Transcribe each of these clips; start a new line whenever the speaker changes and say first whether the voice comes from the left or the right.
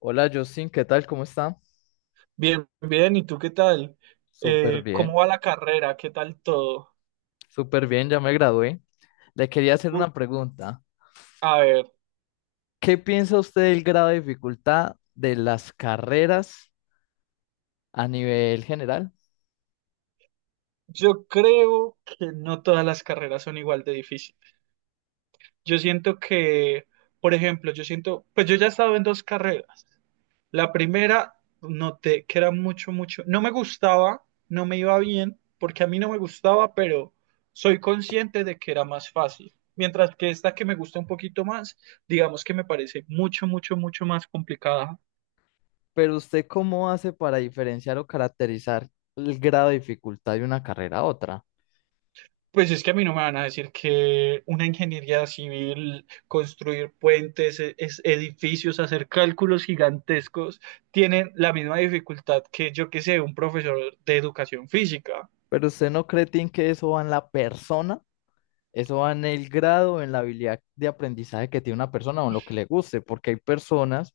left: Hola Justin, ¿qué tal? ¿Cómo está?
right: Bien, bien, ¿y tú qué tal?
left: Súper
right: ¿Cómo
left: bien,
right: va la carrera? ¿Qué tal todo?
left: súper bien, ya me gradué. Le quería hacer
right: U-
left: una pregunta.
right: a ver,
left: ¿Qué piensa usted del grado de dificultad de las carreras a nivel general?
right: yo creo que no todas las carreras son igual de difíciles. Yo siento que, por ejemplo, yo siento, pues yo ya he estado en dos carreras. La primera noté que era mucho, mucho, no me gustaba, no me iba bien, porque a mí no me gustaba, pero soy consciente de que era más fácil. Mientras que esta que me gusta un poquito más, digamos que me parece mucho, mucho, mucho más complicada.
left: Pero usted, ¿cómo hace para diferenciar o caracterizar el grado de dificultad de una carrera a otra?
right: Pues es que a mí no me van a decir que una ingeniería civil, construir puentes, edificios, hacer cálculos gigantescos, tienen la misma dificultad que yo que sé, un profesor de educación física.
left: Pero usted no cree, Tim, ¿que eso va en la persona? Eso va en el grado, en la habilidad de aprendizaje que tiene una persona o en lo que le guste, porque hay personas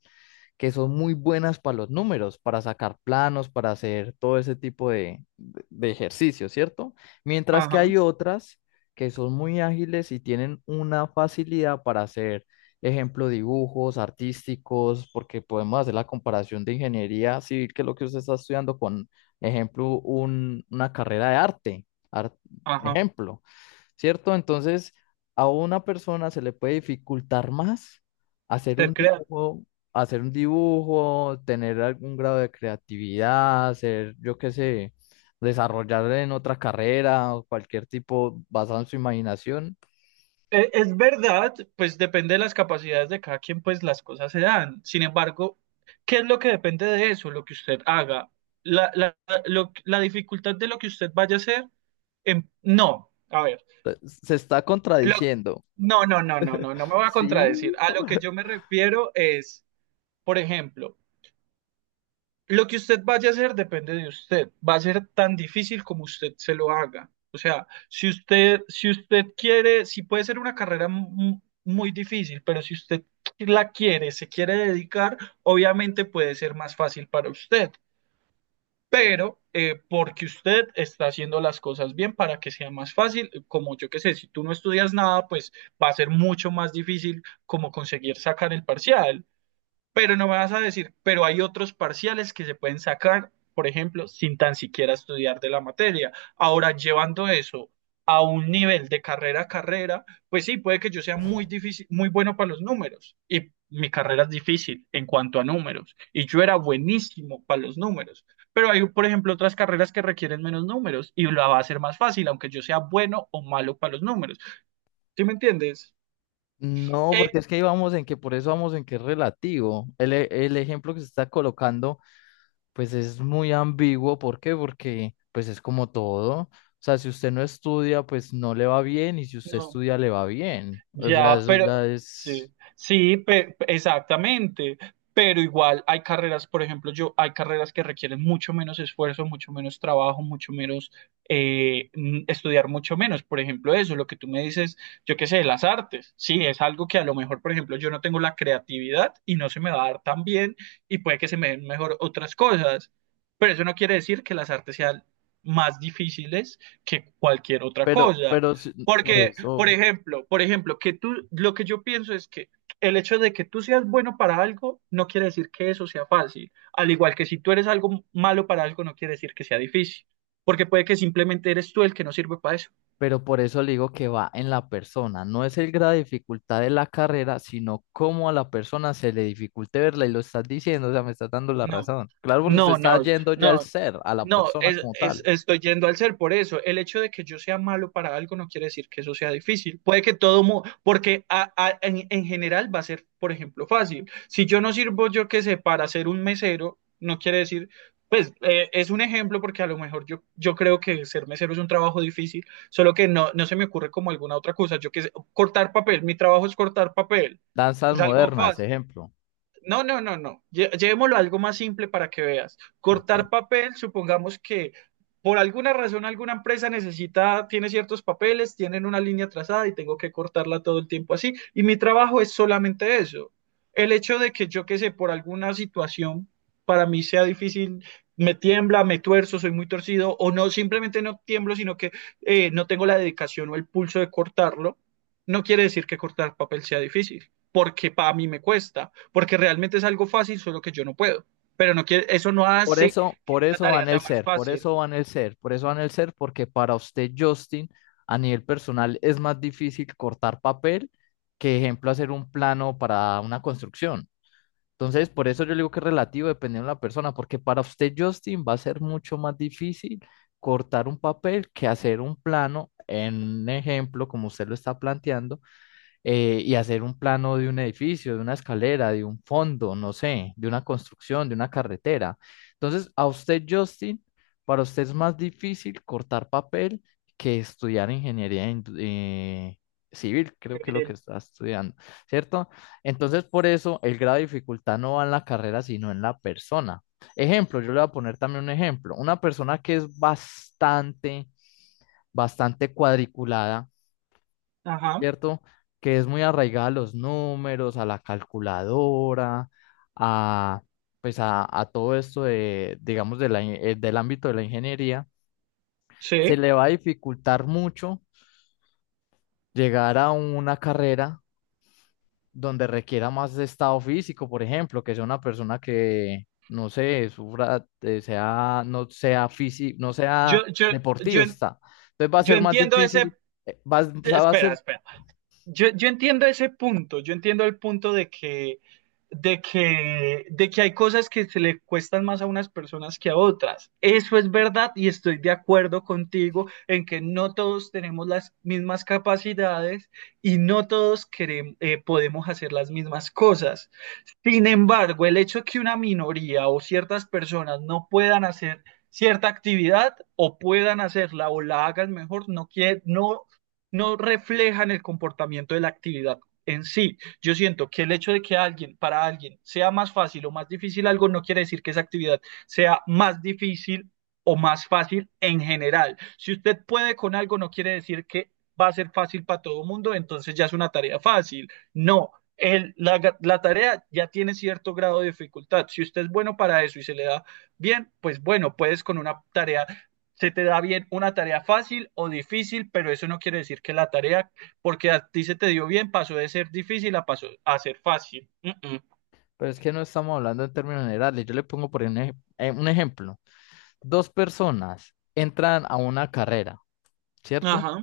left: que son muy buenas para los números, para sacar planos, para hacer todo ese tipo de, de ejercicios, ¿cierto? Mientras que
right: Ajá,
left: hay otras que son muy ágiles y tienen una facilidad para hacer, ejemplo, dibujos artísticos, porque podemos hacer la comparación de ingeniería civil, que es lo que usted está estudiando, con, ejemplo, una carrera de arte,
right: ajá,
left: ejemplo. ¿Cierto? Entonces, a una persona se le puede dificultar más hacer un
right: ser creativo.
left: dibujo, hacer un dibujo, tener algún grado de creatividad, hacer, yo qué sé, desarrollar en otra carrera o cualquier tipo basado en su imaginación.
right: Es verdad, pues depende de las capacidades de cada quien, pues las cosas se dan. Sin embargo, ¿qué es lo que depende de eso? Lo que usted haga. La, la, la dificultad de lo que usted vaya a hacer, no. A ver.
left: Se está contradiciendo.
right: No, no, no, no, no, no me voy a contradecir.
left: Sí.
right: A lo que yo me refiero es, por ejemplo, lo que usted vaya a hacer depende de usted. Va a ser tan difícil como usted se lo haga. O sea, si usted quiere, si puede ser una carrera muy difícil, pero si usted la quiere, se quiere dedicar, obviamente puede ser más fácil para usted, pero porque usted está haciendo las cosas bien para que sea más fácil, como yo que sé, si tú no estudias nada, pues va a ser mucho más difícil como conseguir sacar el parcial. Pero no me vas a decir, pero hay otros parciales que se pueden sacar, por ejemplo, sin tan siquiera estudiar de la materia. Ahora, llevando eso a un nivel de carrera a carrera, pues sí, puede que yo sea muy difícil, muy bueno para los números y mi carrera es difícil en cuanto a números y yo era buenísimo para los números, pero hay, por ejemplo, otras carreras que requieren menos números y la va a ser más fácil, aunque yo sea bueno o malo para los números. ¿Sí me entiendes?
left: No,
right: Eh,
left: porque es que ahí vamos en que por eso vamos en que es relativo. El ejemplo que se está colocando pues es muy ambiguo, ¿por qué? Porque pues es como todo. O sea, si usted no estudia, pues no le va bien, y si usted
right: no.
left: estudia, le va bien. O sea,
right: Ya,
left: eso ya
right: pero sí,
left: es...
right: sí, exactamente. Pero igual hay carreras, por ejemplo, yo hay carreras que requieren mucho menos esfuerzo, mucho menos trabajo, mucho menos estudiar mucho menos. Por ejemplo, eso, lo que tú me dices, yo qué sé, las artes. Sí, es algo que a lo mejor, por ejemplo, yo no tengo la creatividad y no se me va a dar tan bien y puede que se me den mejor otras cosas. Pero eso no quiere decir que las artes sean más difíciles que cualquier otra
left: Pero,
right: cosa.
left: pero si- por
right: Porque
left: eso,
right: por ejemplo, que tú, lo que yo pienso es que el hecho de que tú seas bueno para algo no quiere decir que eso sea fácil. Al igual que si tú eres algo malo para algo, no quiere decir que sea difícil. Porque puede que simplemente eres tú el que no sirve para eso.
left: pero por eso le digo que va en la persona. No es el grado de dificultad de la carrera, sino cómo a la persona se le dificulte verla, y lo estás diciendo, o sea, me estás dando la
right: No,
left: razón. Claro, porque usted
right: no,
left: está
right: no,
left: yendo ya al
right: no.
left: ser, a la
right: No,
left: persona como tal.
right: estoy yendo al ser por eso. El hecho de que yo sea malo para algo no quiere decir que eso sea difícil. Puede que todo, porque en general va a ser, por ejemplo, fácil. Si yo no sirvo, yo qué sé, para ser un mesero, no quiere decir, pues es un ejemplo porque a lo mejor yo, yo creo que ser mesero es un trabajo difícil, solo que no, no se me ocurre como alguna otra cosa. Yo qué sé, cortar papel, mi trabajo es cortar papel.
left: Danzas
right: Es algo
left: modernas,
right: fácil.
left: ejemplo.
right: No, no, no, no. Llevémoslo a algo más simple para que veas.
left: Ok.
right: Cortar papel, supongamos que por alguna razón alguna empresa necesita, tiene ciertos papeles, tienen una línea trazada y tengo que cortarla todo el tiempo así. Y mi trabajo es solamente eso. El hecho de que yo, qué sé, por alguna situación para mí sea difícil, me tiembla, me tuerzo, soy muy torcido, o no, simplemente no tiemblo, sino que no tengo la dedicación o el pulso de cortarlo, no quiere decir que cortar papel sea difícil, porque para mí me cuesta porque realmente es algo fácil, solo que yo no puedo. Pero no quiere, eso no hace que
left: Por
right: la
left: eso
right: tarea
left: van el
right: sea más
left: ser, por
right: fácil.
left: eso van el ser, por eso van el ser, porque para usted, Justin, a nivel personal es más difícil cortar papel que, ejemplo, hacer un plano para una construcción. Entonces, por eso yo le digo que es relativo dependiendo de la persona, porque para usted, Justin, va a ser mucho más difícil cortar un papel que hacer un plano, en un ejemplo, como usted lo está planteando, y hacer un plano de un edificio, de una escalera, de un fondo, no sé, de una construcción, de una carretera. Entonces, a usted, Justin, para usted es más difícil cortar papel que estudiar civil, creo que es lo que
right: Eh,
left: está estudiando, ¿cierto? Entonces, por eso el grado de dificultad no va en la carrera, sino en la persona. Ejemplo, yo le voy a poner también un ejemplo. Una persona que es bastante, bastante cuadriculada,
right: Ajá,
left: ¿cierto? Que es muy arraigada a los números, a la calculadora, a, pues a todo esto de, digamos, del ámbito de la ingeniería, se
right: sí.
left: le va a dificultar mucho llegar a una carrera donde requiera más de estado físico, por ejemplo, que sea una persona que, no sé, sufra, no sea físico, no sea
right: Yo, yo, yo, en-
left: deportista. Entonces va a
right: yo
left: ser más
right: entiendo ese...
left: difícil, va a
right: Espera,
left: ser
right: espera. Yo entiendo ese punto, yo entiendo el punto de que, de que hay cosas que se le cuestan más a unas personas que a otras. Eso es verdad y estoy de acuerdo contigo en que no todos tenemos las mismas capacidades y no todos podemos hacer las mismas cosas. Sin embargo, el hecho que una minoría o ciertas personas no puedan hacer cierta actividad o puedan hacerla o la hagan mejor, no quiere, no reflejan el comportamiento de la actividad en sí. Yo siento que el hecho de que alguien, para alguien, sea más fácil o más difícil algo, no quiere decir que esa actividad sea más difícil o más fácil en general. Si usted puede con algo, no quiere decir que va a ser fácil para todo el mundo, entonces ya es una tarea fácil. No, la tarea ya tiene cierto grado de dificultad. Si usted es bueno para eso y se le da bien, pues bueno, puedes con una tarea, se te da bien una tarea fácil o difícil, pero eso no quiere decir que la tarea, porque a ti se te dio bien, pasó de ser difícil a, pasó a ser fácil.
left: Pero es que no estamos hablando en términos generales. Yo le pongo por un ejemplo. Dos personas entran a una carrera,
right: Mm.
left: ¿cierto?
right: Ajá.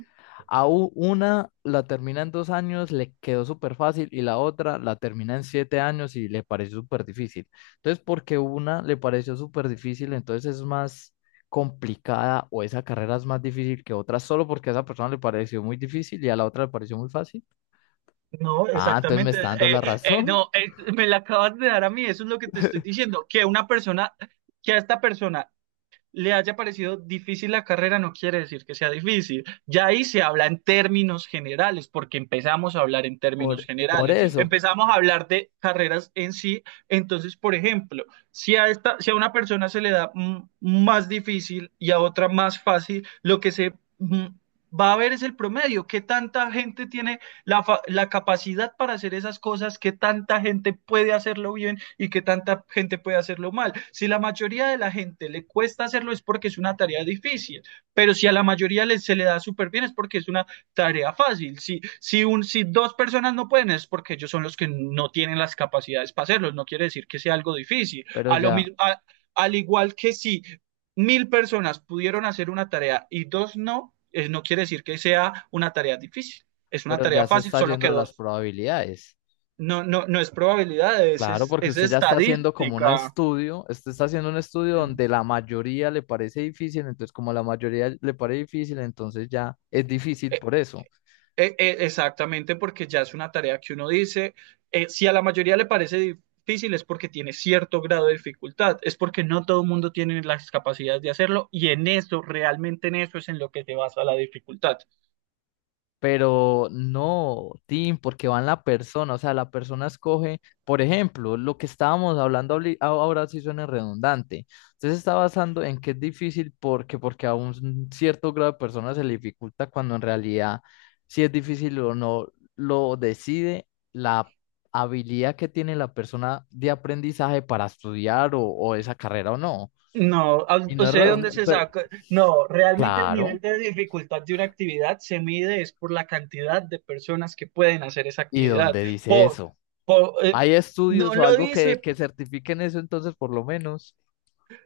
left: A una la termina en dos años, le quedó súper fácil y la otra la termina en siete años y le pareció súper difícil. Entonces, porque una le pareció súper difícil, entonces es más complicada o esa carrera es más difícil que otra solo porque a esa persona le pareció muy difícil y a la otra le pareció muy fácil.
right: No,
left: Ah, entonces me
right: exactamente.
left: está dando la razón.
right: No, me la acabas de dar a mí, eso es lo que te estoy diciendo, que una persona, que a esta persona le haya parecido difícil la carrera no quiere decir que sea difícil. Ya ahí se habla en términos generales, porque empezamos a hablar en términos
left: Por
right: generales.
left: eso,
right: Empezamos a hablar de carreras en sí. Entonces, por ejemplo, si a una persona se le da más difícil y a otra más fácil, lo que se mm, va a ver es el promedio. ¿Qué tanta gente tiene la, la capacidad para hacer esas cosas, que tanta gente puede hacerlo bien y que tanta gente puede hacerlo mal? Si la mayoría de la gente le cuesta hacerlo es porque es una tarea difícil, pero si a la mayoría se le da súper bien es porque es una tarea fácil. Si dos personas no pueden es porque ellos son los que no tienen las capacidades para hacerlo, no quiere decir que sea algo difícil.
left: pero ya.
right: A- Al igual que si 1000 personas pudieron hacer una tarea y dos no, no quiere decir que sea una tarea difícil. Es una
left: Pero
right: tarea
left: ya se
right: fácil,
left: está
right: solo que
left: yendo las
right: dos.
left: probabilidades.
right: No, no, no es probabilidades,
left: Claro, porque
right: es
left: usted ya está haciendo como un
right: estadística.
left: estudio, usted está haciendo un estudio
right: Eh,
left: donde la mayoría le parece difícil, entonces como la mayoría le parece difícil, entonces ya es difícil por eso.
right: exactamente, porque ya es una tarea que uno dice, si a la mayoría le parece difícil es porque tiene cierto grado de dificultad, es porque no todo el mundo tiene las capacidades de hacerlo y en eso, realmente en eso es en lo que se basa la dificultad.
left: Pero no, Tim, porque va en la persona, o sea, la persona escoge, por ejemplo, lo que estábamos hablando ahora sí suena redundante. Usted se está basando en que es difícil porque, porque a un cierto grado de personas se le dificulta cuando en realidad si es difícil o no, lo decide la habilidad que tiene la persona de aprendizaje para estudiar o esa carrera o no.
right: No, ¿a-
left: Y no es
right: ¿usted de dónde se
left: redundante,
right: saca? No, realmente el nivel
left: claro,
right: de dificultad de una actividad se mide es por la cantidad de personas que pueden hacer esa
left: ¿y
right: actividad.
left: dónde dice
right: Por,
left: eso?
right: por, eh,
left: Hay
right: no
left: estudios o
right: lo
left: algo
right: dice,
left: que certifiquen eso, entonces por lo menos.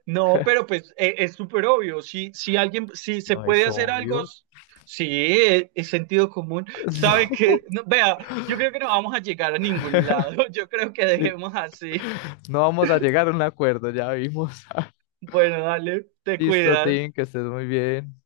right: no, pero pues es súper obvio. Si se
left: No es
right: puede hacer algo,
left: obvio.
right: sí, es, sentido común. Sabe que, no, vea, yo creo que no vamos a llegar a ningún lado. Yo creo que
left: No, sí,
right: dejemos así.
left: no vamos a llegar a un acuerdo, ya vimos.
right: Bueno, dale, te
left: Listo,
right: cuidas.
left: Tim, que estés muy bien.